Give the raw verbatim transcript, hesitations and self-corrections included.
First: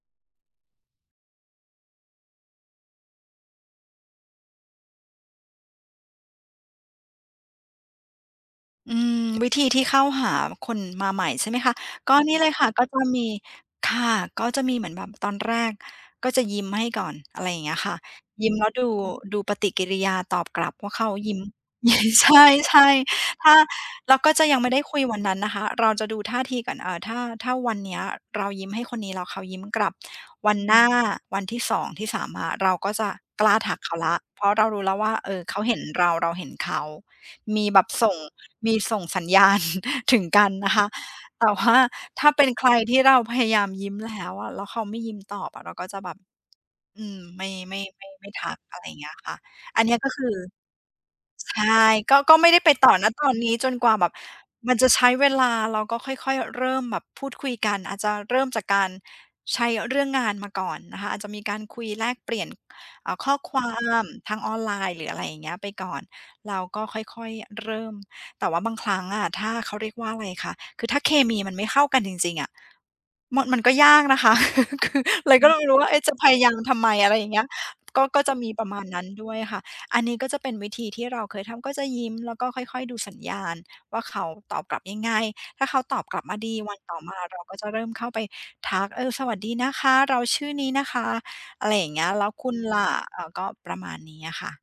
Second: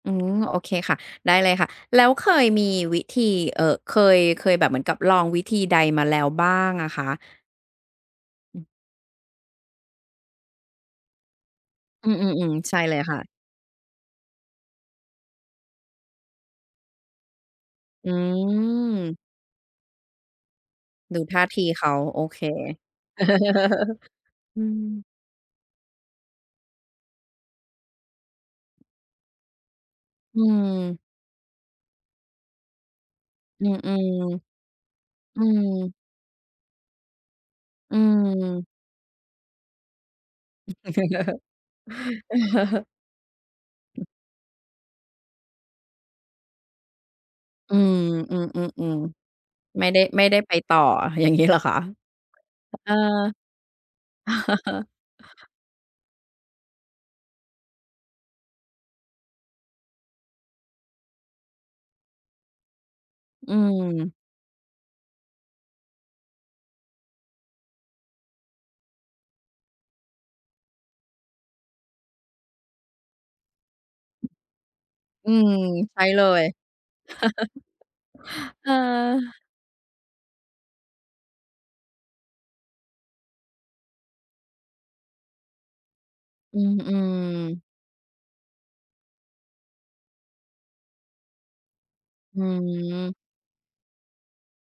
อืม โอเคค่ะ ได้เลยค่ะ แล้วเคยมีวิธี เอ่อ เคย เคยแบบเหมือนกับลองวิธีใดมาแล้วบ้างอะคะ? อืม อืม วิธีที่เข้าหาคนมาใหม่ ใช่ไหมคะ อืก็นี่เลม ยๆ ค่ะ ๆ ใช่ก็เลจยะค่มะ ี ค่ะ ก็จะมีเหมือนแบบตอนแรก ก็จะยิ้มให้ก่อน อะไรอย่างเงี้ยค่ะ อยิ้มแล้วดู ืม ดูปฏิกิริยาตอบกลับว่าเขาดูยทิ่้ม าทีเขา โอใชเค ่ ๆ ถ้า เราก็จะยังไม่ได้อืคุม ยวันนั้นนะคะ เราจะดูท่าทีก่อน เอ่อ ถ้า ถ้าวันนี้เรายิ้มให้คนนี้ แล้วเขายิ้มกลับ อืวันหน้า ม วันที่ สอง ที่ สาม อะ เราก็จะกล้าอืทัอ กเขาแล้ว เพราะเรารู้แล้วว่า เอๆ อือ เขาเห็นม เรา เราเห็นเขา มีแบบอืส่ง ม มีส่งสัญ ญาณ ถึงกันนะคะ แต่ว่าถ้าเป็นใครที่เราพยายามยิ้มอือ แล้วอะ แล้วเขาไม่ยิ้มตอบอะ เราก็จะแบบ อืม ไม่ อไืม่ ม ไม่ ไม่อืทัก อะไรอม ย่างเงี้ยคๆ ่ะ ๆ อัไนม่นีไ้ด้ ก็คไม่ือ ได้ไปต่อ อย่างงี้ เหใรชอคะ? ่ ก็ ก็ไม่ได้ไปห เตอ่อ อ ณ ตอนนี้จนกว่าแบบ มันจะใช้เวลา เราก็ค่อย ๆ เริ่มแบบพูดคุยกัน อาจจะเริ่มจากการใช้เรื่องงานมาก่อนนะคะ อาจจะมีการคุยแลกเปลี่ยน อ่า ข้ออืความม ทางออนไลน์ หรืออะไรอย่างเงี้ย ไปก่อน เราก็ค่อย ๆ เริ่ม แต่ว่าบางครั้งอะ ถ้า เขาเรียกว่าอะไรคะ คือถ้าเคมีมันไม่เข้ากันจริง ๆ อะ มัน มันก็ยากนะคะ คือ อืเลยก็ม ไม่รู้ว่า เใอช๊่ะ จะเลพยาย ยามทำไม อะไรอย่างเงี้ย ก็ ก็จะมีปเรอะอ มาณนั้นด้วยค่ะ อันนี้ก็จะเป็นวิธีที่เราเคยทำ ก็จะยิ้ม แล้วก็ค่อย ๆ ดูสัญญาณว่าเขาตอบกลับยังไง ถ้าเขาตอบกลับมาดี อืวันต่อมาเราก็อ ๆ จะเริ่มเข้าไปทัก "เออ สวัสดีนะคะ เราชื่อนี้นะคะ อะไรอย่างเงี้ย แล้วอืคุณล่ะ?" ม อา ก็ประมาณนี้อะค่ะ